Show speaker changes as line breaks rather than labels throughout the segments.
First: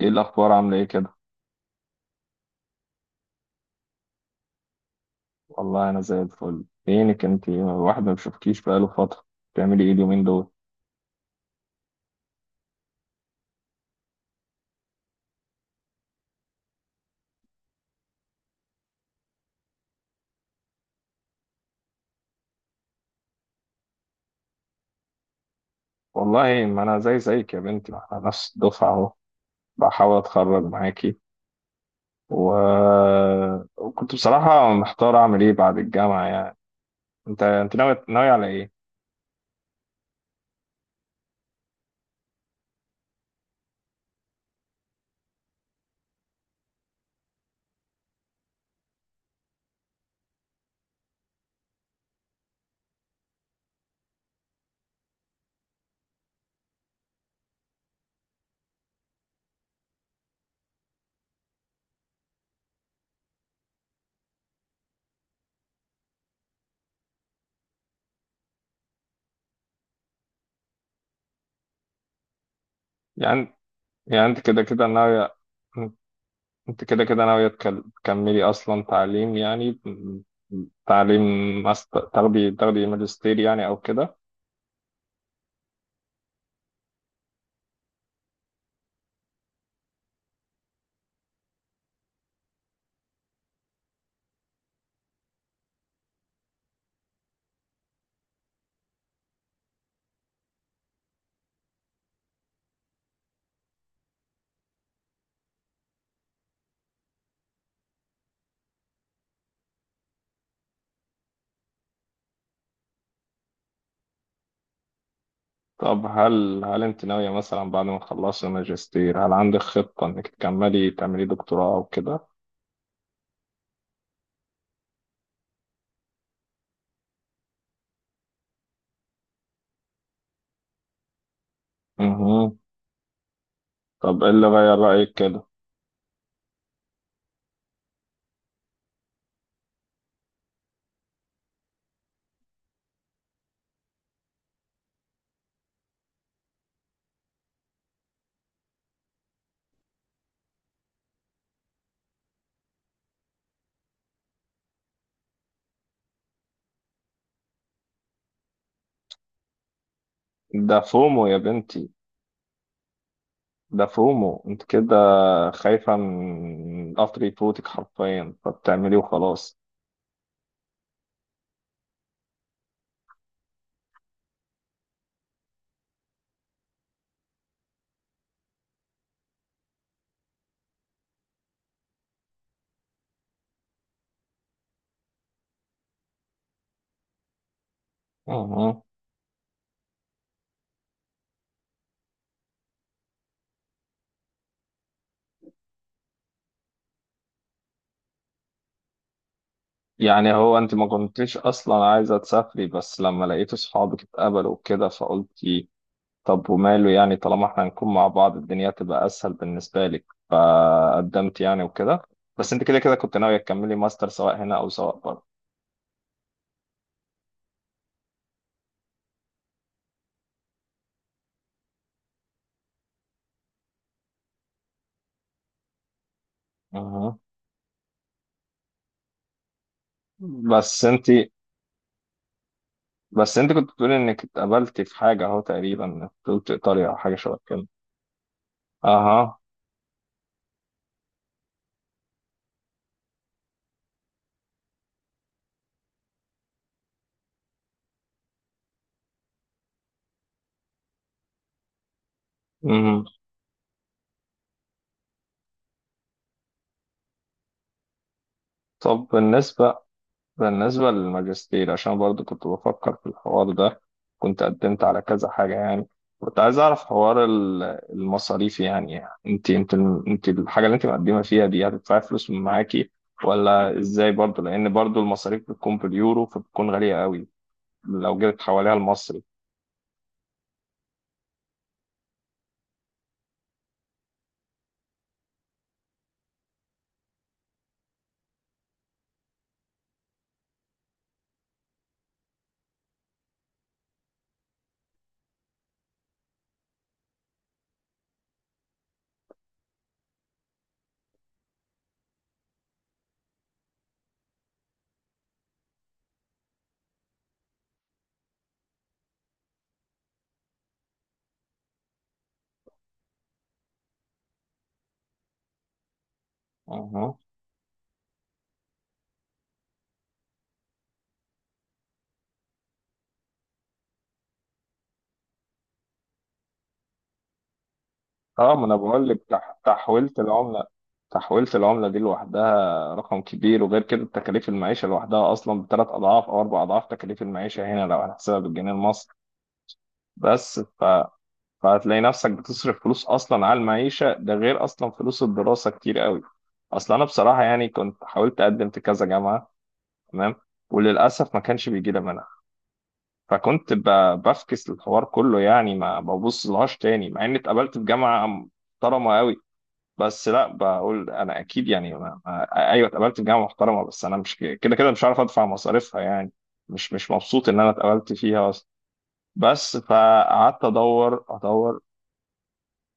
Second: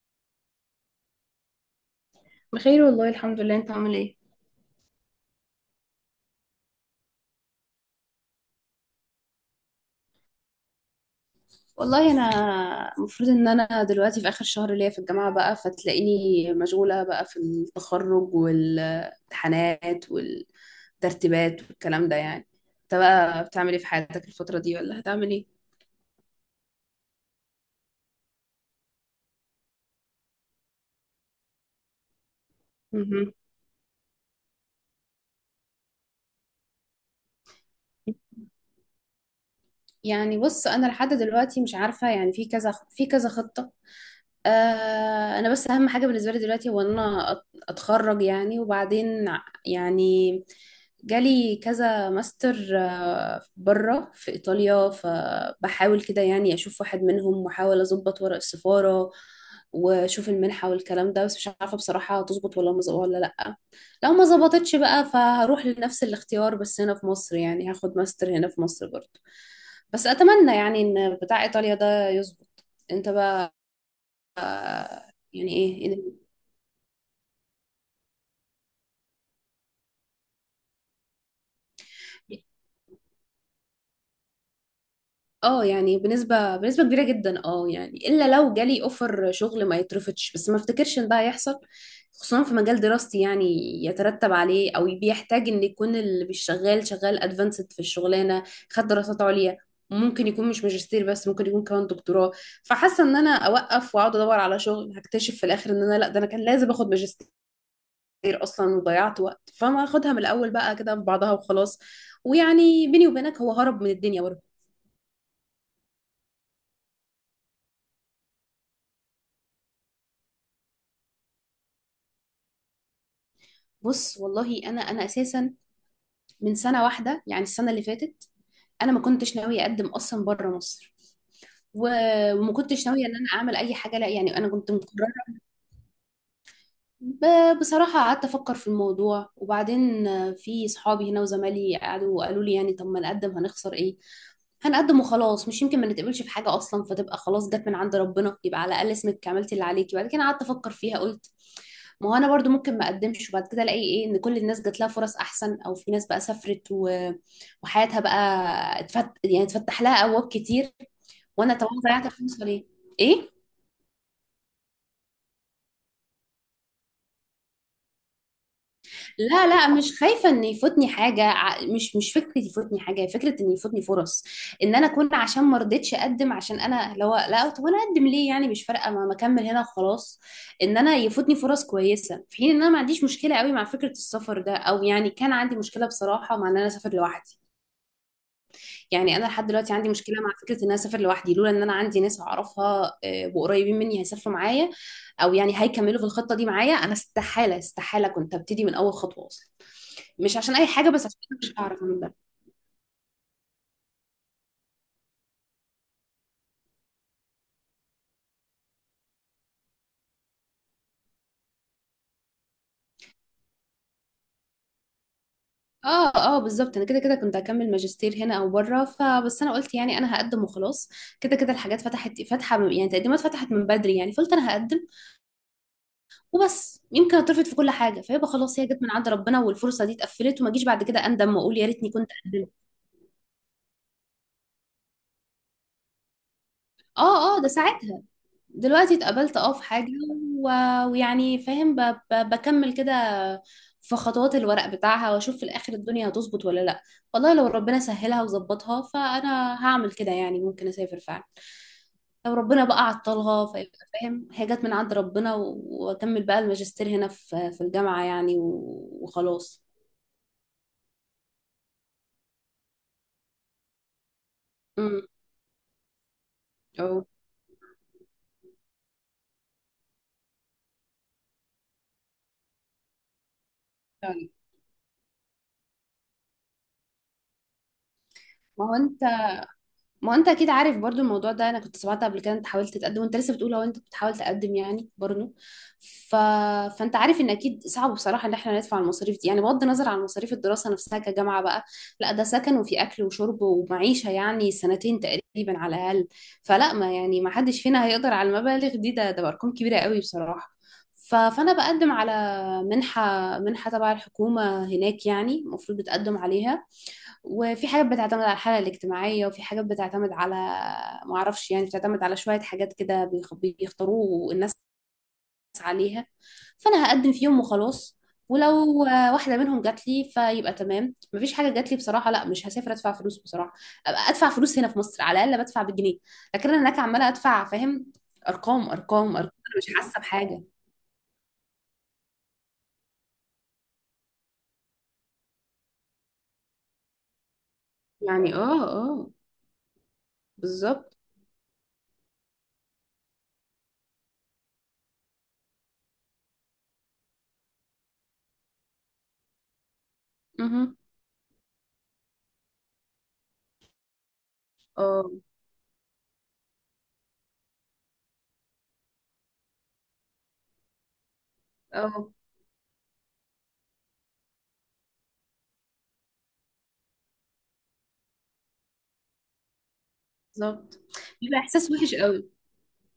ايه الاخبار، عامله ايه كده؟
بخير والله الحمد لله، انت عامل ايه؟
والله انا زي الفل. فينك انت، الواحد ما بيشوفكيش بقاله فتره. بتعملي ايه اليومين دول؟
والله انا المفروض ان انا دلوقتي في اخر شهر ليا في الجامعه بقى، فتلاقيني مشغوله بقى في التخرج والامتحانات والترتيبات والكلام ده يعني. انت بقى بتعمل ايه في حياتك الفتره دي، ولا هتعمل ايه؟
والله ما انا زي زيك يا بنتي، ما احنا نفس الدفعه اهو. بحاول اتخرج معاكي و...
مهم.
وكنت بصراحه محتار اعمل ايه بعد الجامعه يعني. انت ناوي على ايه؟
يعني بص، انا لحد دلوقتي مش عارفه، يعني في كذا، في كذا خطه. آه، انا بس اهم حاجه بالنسبه لي دلوقتي هو ان انا اتخرج يعني، وبعدين يعني جالي كذا ماستر، آه، بره في ايطاليا، فبحاول كده يعني اشوف واحد منهم واحاول اظبط ورق السفاره واشوف المنحه والكلام ده، بس مش عارفه بصراحه هتظبط ولا لا. لو ما ظبطتش بقى فهروح لنفس الاختيار بس هنا في مصر، يعني هاخد ماستر هنا في مصر برضه، بس اتمنى يعني ان بتاع ايطاليا ده يظبط. انت بقى؟
يعني يعني انت كده كده ناوي.
يعني ايه إذا؟
انت كده كده ناويه تكملي اصلا تعليم يعني. تعليم، ماستر، تاخدي ماجستير يعني او كده.
اه يعني بنسبة كبيرة جدا، اه يعني الا لو جالي اوفر شغل ما يترفضش، بس ما افتكرش ان ده هيحصل، خصوصا في مجال دراستي يعني، يترتب عليه او بيحتاج ان يكون اللي بيشتغل شغال ادفانسد في الشغلانة، خد دراسات عليا، ممكن يكون مش ماجستير بس ممكن يكون كمان دكتوراه. فحاسة ان انا اوقف واقعد ادور على شغل، هكتشف في الاخر ان انا، لا، ده انا كان لازم اخد ماجستير اصلا وضيعت وقت، فما اخدها من الاول بقى كده في بعضها وخلاص. ويعني بيني وبينك هو هرب من الدنيا.
طب هل انت ناوية مثلا بعد ما تخلصي ماجستير هل عندك خطة انك تكملي تعملي دكتوراه او كده؟
بص والله انا اساسا من سنه واحده يعني السنه اللي فاتت، انا ما كنتش ناويه اقدم اصلا بره مصر، وما
مهم.
كنتش ناويه ان انا اعمل اي حاجه، لا
طب ايه
يعني
اللي
انا كنت
غير رأيك
مقرره.
كده؟
بصراحه قعدت افكر في الموضوع، وبعدين آه، في صحابي هنا وزمالي قعدوا قالوا لي يعني طب ما نقدم، هنخسر ايه؟ هنقدم وخلاص، مش يمكن ما نتقبلش في حاجه اصلا، فتبقى خلاص جت من عند ربنا، يبقى على الاقل اسمك عملتي اللي عليكي. بعد كده قعدت افكر فيها قلت ما هو انا برضو ممكن ما اقدمش وبعد كده الاقي ايه، ان كل الناس جات لها فرص احسن، او في ناس بقى سافرت وحياتها بقى يعني اتفتح لها ابواب كتير،
ده فومو يا
وانا طبعا
بنتي،
ضيعت الفرصه ليه؟ ايه.
ده فومو انت كده، خايفة من قطر يفوتك حرفيا فبتعمليه
لا
وخلاص.
لا، مش خايفه ان يفوتني حاجه، مش مش فكره يفوتني حاجه، هي فكره ان يفوتني فرص، ان انا اكون عشان ما رضيتش اقدم، عشان انا لو لا طب انا اقدم ليه يعني؟ مش فارقه، ما اكمل هنا وخلاص. ان انا يفوتني فرص كويسه، في حين ان انا ما عنديش مشكله قوي مع فكره السفر ده، او يعني كان عندي مشكله بصراحه مع ان انا اسافر لوحدي.
مهم.
يعني انا لحد دلوقتي عندي مشكله مع فكره ان انا اسافر لوحدي، لولا ان انا عندي ناس اعرفها آه، وقريبين مني هيسافروا معايا او يعني هيكملوا في الخطه دي معايا، انا استحاله استحاله كنت ابتدي من اول خطوه اصلا.
يعني
مش عشان
هو
اي
انت ما
حاجه، بس عشان
كنتيش
أنا مش هعرف
اصلا
اعمل ده.
عايزة تسافري، بس لما لقيت صحابك اتقبلوا وكده فقلت طب وماله يعني، طالما احنا هنكون مع بعض الدنيا تبقى اسهل بالنسبه لك، فقدمت يعني وكده. بس انت كده كده كنت ناويه تكملي ماستر سواء هنا او سواء بره.
اه اه بالظبط، انا كده كده كنت هكمل ماجستير هنا او بره، فبس انا قلت يعني انا هقدم وخلاص، كده كده الحاجات فتحت فاتحه، يعني التقديمات فتحت من بدري، يعني فقلت انا هقدم وبس، يمكن
أها.
اترفض في كل حاجه فيبقى خلاص هي جت من عند ربنا والفرصه دي اتقفلت، وما اجيش بعد
بس انت
كده اندم واقول يا ريتني كنت قدمت.
بس انت كنت بتقولي انك اتقبلتي في حاجه اهو، تقريبا قلت ايطاليا او حاجه
اه
شبه
اه، ده
كده.
ساعتها. دلوقتي اتقابلت
اها.
اه في حاجة و... ويعني فاهم بكمل كده في خطوات الورق بتاعها واشوف في الاخر الدنيا هتظبط ولا لا. والله لو ربنا سهلها وظبطها فانا هعمل كده، يعني ممكن اسافر فعلا. لو ربنا بقى
أمم.
عطلها فيبقى فاهم هي جت من عند ربنا، واكمل بقى الماجستير هنا في الجامعة يعني
طب
وخلاص.
بالنسبه بالنسبة للماجستير، عشان برضو كنت بفكر في الحوار ده، كنت قدمت على
امم
كذا حاجة يعني. كنت عايز أعرف
اه
حوار المصاريف يعني. أنت الحاجة اللي أنت مقدمة فيها دي هتدفعي فلوس من معاكي ولا إزاي؟
فعلا.
برضو لأن برضو المصاريف بتكون باليورو فبتكون غالية قوي لو جيت
ما
حواليها
هو انت
المصري.
ما انت اكيد عارف برضو الموضوع ده، انا كنت سمعت قبل كده انت حاولت تقدم وانت لسه بتقول هو انت بتحاول تقدم يعني برضو. ف... فانت عارف ان اكيد صعب بصراحه ان احنا ندفع المصاريف دي، يعني بغض النظر عن مصاريف الدراسه نفسها كجامعه بقى، لا ده سكن وفي اكل وشرب ومعيشه يعني سنتين تقريبا على الاقل. فلا ما يعني ما حدش فينا هيقدر على المبالغ دي، ده ارقام كبيره قوي بصراحه. فانا بقدم على منحه تبع الحكومه هناك، يعني المفروض بتقدم عليها، وفي حاجات بتعتمد على الحالة الاجتماعية، وفي حاجات بتعتمد على، معرفش يعني، بتعتمد على شوية حاجات كده بيختاروه الناس عليها، فأنا هقدم فيهم وخلاص. ولو واحدة منهم جات لي فيبقى تمام، مفيش حاجة جات لي بصراحة لا مش هسافر أدفع فلوس بصراحة، أبقى أدفع فلوس هنا في مصر على الأقل بدفع بالجنيه، لكن أنا هناك عمالة أدفع فاهم؟
اه، ما
أرقام
انا
أرقام
بقول
أرقام،
لك،
أنا مش حاسة
تحويلة
بحاجة.
العملة، تحويلة العملة دي لوحدها رقم كبير. وغير كده تكاليف المعيشة لوحدها اصلا بثلاث اضعاف او اربع اضعاف تكاليف المعيشة هنا لو
يعني
هنحسبها
اه
بالجنيه
اه
المصري. بس ف...
بالظبط.
فهتلاقي نفسك بتصرف فلوس اصلا على المعيشة، ده غير اصلا فلوس الدراسة كتير قوي. اصلا انا بصراحة يعني كنت حاولت اقدم في كذا جامعة، تمام،
مهم.
وللاسف ما كانش بيجي لي منها. فكنت بفكس الحوار
اه
كله يعني، ما ببص لهاش تاني مع اني اتقابلت في جامعة محترمة قوي. بس لا، بقول انا اكيد يعني
اه
ايوه اتقبلت في جامعه محترمه، بس انا مش كده كده مش عارف ادفع مصاريفها يعني، مش مبسوط ان انا اتقبلت فيها اصلا، بس فقعدت
بالظبط،
ادور
بيبقى إحساس
ادور.
وحش قوي.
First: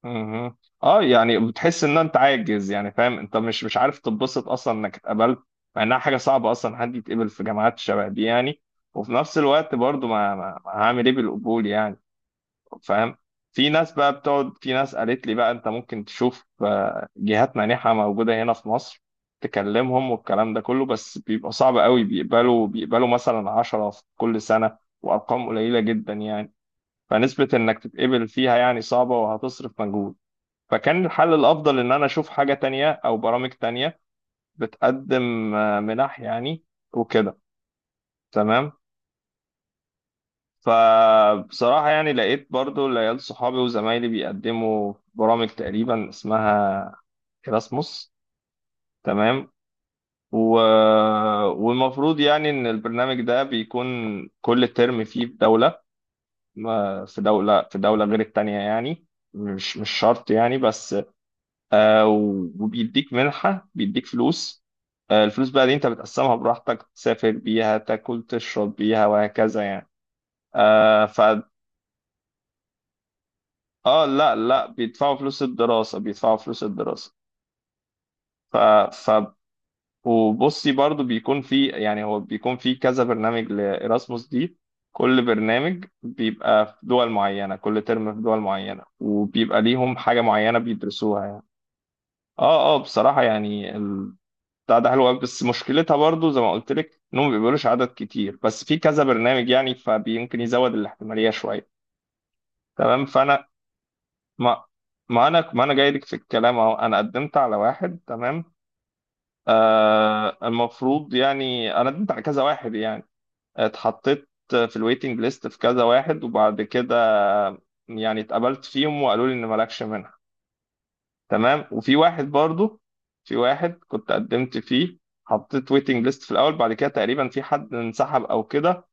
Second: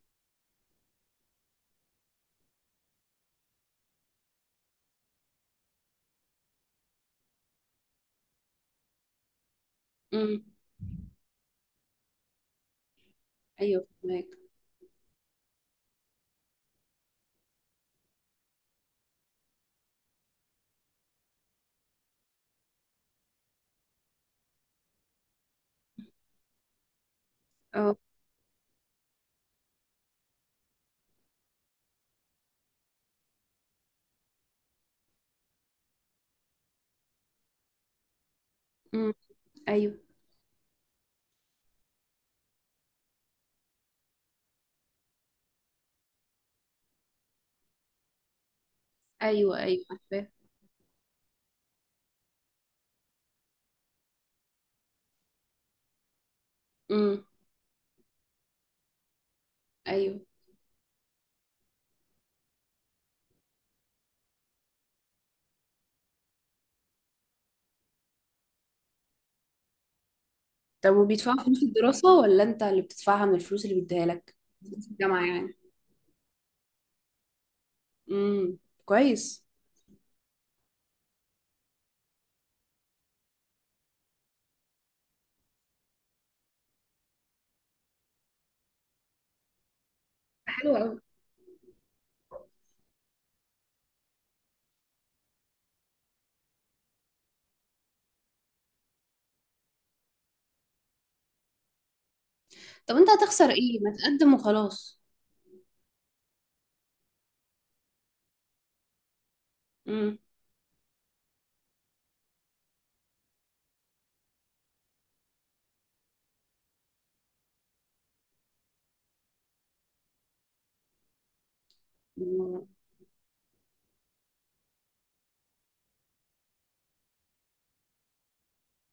مهم. اه، يعني بتحس ان انت عاجز يعني، فاهم، انت مش عارف تتبسط اصلا انك اتقبلت مع انها حاجه صعبه اصلا حد يتقبل في جامعات شبه دي يعني. وفي نفس الوقت برضو ما,
مم.
ما... ما هعمل ايه بالقبول يعني، فاهم. في
ايوه
ناس بقى
فهمك.
بتقعد، في ناس قالت لي بقى انت ممكن تشوف جهات مانحة موجودة هنا في مصر، تكلمهم والكلام ده كله. بس بيبقى صعب قوي، بيقبلوا مثلا عشرة في كل سنة وأرقام قليلة جدا يعني، فنسبة إنك
اه.
تتقبل فيها يعني صعبة وهتصرف مجهود. فكان الحل الأفضل إن أنا أشوف حاجة تانية أو برامج تانية بتقدم منح يعني وكده. تمام،
امم. ايوه،
فبصراحة يعني لقيت برضو العيال صحابي وزمايلي بيقدموا برامج تقريبا اسمها إراسموس، تمام،
ايوه عارفاه.
و... والمفروض يعني إن البرنامج ده بيكون كل ترم فيه في دولة،
امم.
في دولة غير التانية يعني. مش
ايوه.
شرط يعني، بس وبيديك منحة، بيديك فلوس. الفلوس بقى دي انت بتقسمها براحتك، تسافر بيها، تاكل تشرب بيها، وهكذا
طب
يعني.
وبيدفعوا فلوس الدراسة ولا انت اللي بتدفعها من الفلوس اللي
اه،
بيديها
لا
لك؟
لا،
في
بيدفعوا
الجامعة
فلوس
يعني.
الدراسة، بيدفعوا فلوس الدراسة. ف.
امم.
ف.
كويس.
وبصي برضو بيكون في، يعني هو بيكون في كذا برنامج لإراسموس دي. كل برنامج بيبقى في دول معينة، كل ترم في دول معينة، وبيبقى ليهم حاجة معينة
حلو قوي.
بيدرسوها يعني. اه اه، بصراحة يعني بتاع ده حلو أوي، بس مشكلتها برضو زي ما قلت لك انهم ما بيقبلوش عدد كتير، بس في كذا برنامج يعني فبيمكن يزود الاحتمالية شوية.
طب
تمام،
انت
فانا،
هتخسر ايه، ما تقدم
ما،
وخلاص؟
ما انا جاي لك في الكلام اهو. انا قدمت على واحد، تمام،
امم.
المفروض يعني انا قدمت على كذا واحد يعني. اتحطيت في الويتنج ليست في كذا واحد، وبعد كده يعني اتقبلت فيهم وقالوا لي ان مالكش منها، تمام. وفي واحد برضو، في واحد كنت قدمت فيه، حطيت ويتنج ليست في الاول، بعد كده تقريبا في حد انسحب او كده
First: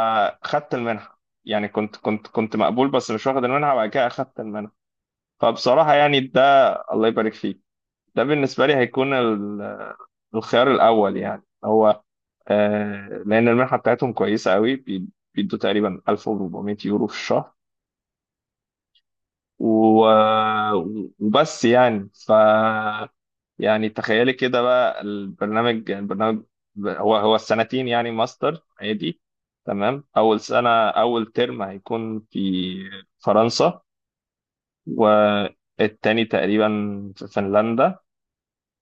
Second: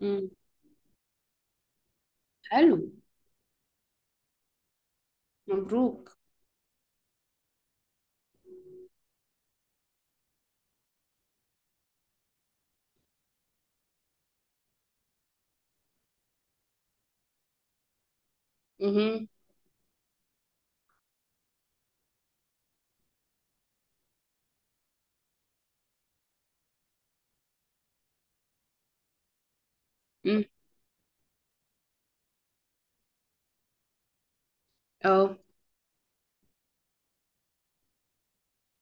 امم.
المنحه. يعني كنت
حلو.
مقبول بس مش واخد المنحه، بعد كده اخدت المنحه. فبصراحة
مبروك.
يعني ده، الله يبارك فيك، ده بالنسبة لي هيكون الخيار الأول يعني. هو لأن المنحة بتاعتهم كويسة قوي، بيدوا تقريبا 1400 يورو في الشهر،
امم.
و- وبس يعني ف. يعني تخيلي كده بقى، البرنامج، هو السنتين، يعني ماستر عادي، تمام. أول
امم.
سنة، أول ترم، هيكون في فرنسا.
اه.
والتاني تقريبا في فنلندا.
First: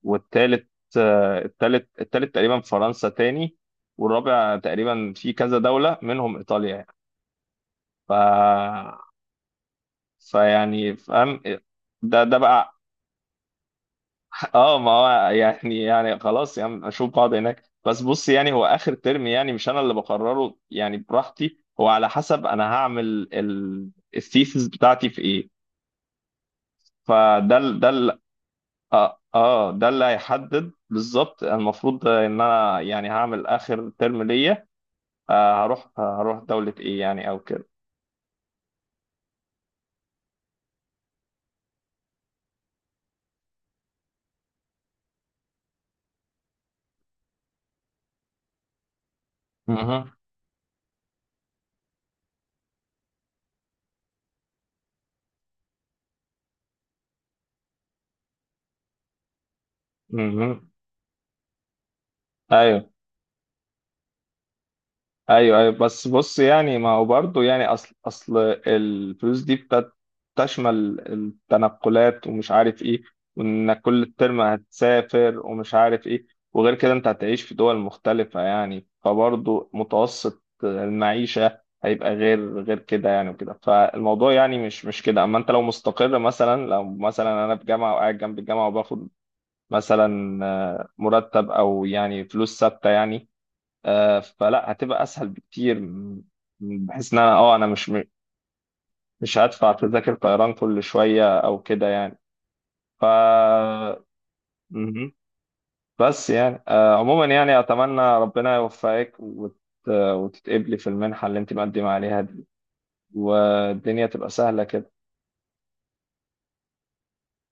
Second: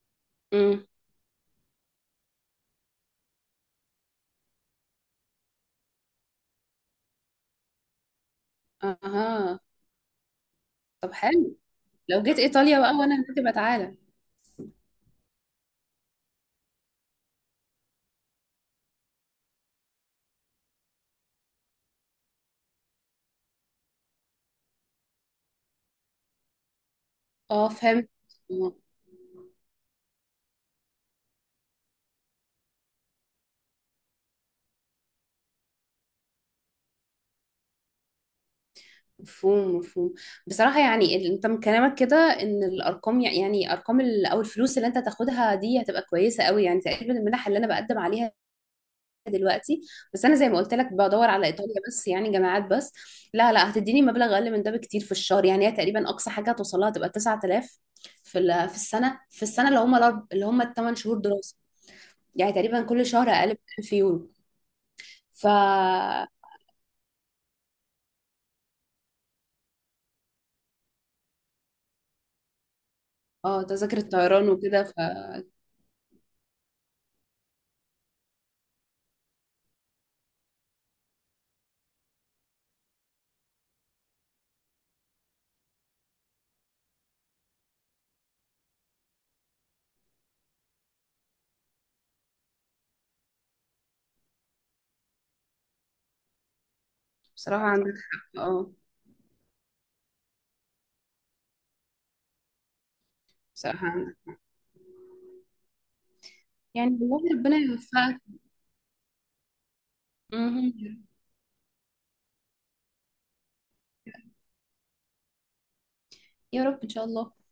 والتالت
امم.
التالت تقريبا فرنسا تاني. والرابع تقريبا في كذا دولة منهم إيطاليا يعني. ف،
اها.
فيعني
طب
فاهم.
حلو، لو
ده
جيت
بقى.
ايطاليا بقى وانا هناك تبقى تعالى.
اه، ما هو يعني خلاص يعني اشوف بعض هناك. بس بص يعني هو اخر ترم يعني مش انا اللي بقرره يعني براحتي، هو على حسب انا هعمل الثيسز بتاعتي في ايه. فده
اه
ال- ده
فهمت.
ال-
آه.
اه آه، ده اللي هيحدد بالظبط. المفروض ان انا يعني هعمل اخر ترم ليا هروح دولة ايه يعني او كده.
مفهوم مفهوم. بصراحة يعني انت من كلامك كده ان الارقام يعني ارقام او الفلوس اللي انت هتاخدها دي هتبقى كويسة قوي، يعني تقريبا المنح اللي انا بقدم عليها دلوقتي،
مهم.
بس انا زي ما قلت لك بدور على ايطاليا بس يعني جامعات بس، لا لا هتديني مبلغ اقل من ده بكتير في الشهر، يعني هي تقريبا اقصى حاجة هتوصل لها تبقى 9000 في في السنة، في السنة اللي هم اللي هم
مهم.
الثمان شهور دراسة. يعني
ايوه
تقريبا كل شهر اقل من 1000 يورو. ف
ايوه ايوه، بس بص يعني، ما هو برضه يعني، اصل الفلوس دي بتشمل التنقلات ومش عارف ايه،
اه،
وانك
تذاكر
كل ترم
الطيران وكده.
هتسافر ومش عارف ايه. وغير كده انت هتعيش في دول مختلفة يعني، فبرضه متوسط المعيشة هيبقى غير كده يعني وكده، فالموضوع يعني مش كده. اما انت لو مستقر، مثلا لو مثلا انا في جامعة وقاعد جنب الجامعة وباخد مثلا مرتب او يعني فلوس ثابته يعني، فلا هتبقى اسهل بكتير بحيث ان انا اه
فبصراحة
انا مش
عندك
م-
حق، اه
مش هدفع تذاكر طيران كل شويه او كده يعني. ف.
بصراحة.
مهم. بس يعني
يعني
عموما
والله ربنا
يعني اتمنى
يوفقك.
ربنا يوفقك وتتقبلي في
مهم.
المنحه اللي انت مقدمه عليها دي، والدنيا تبقى سهله كده.
يا رب ان شاء الله.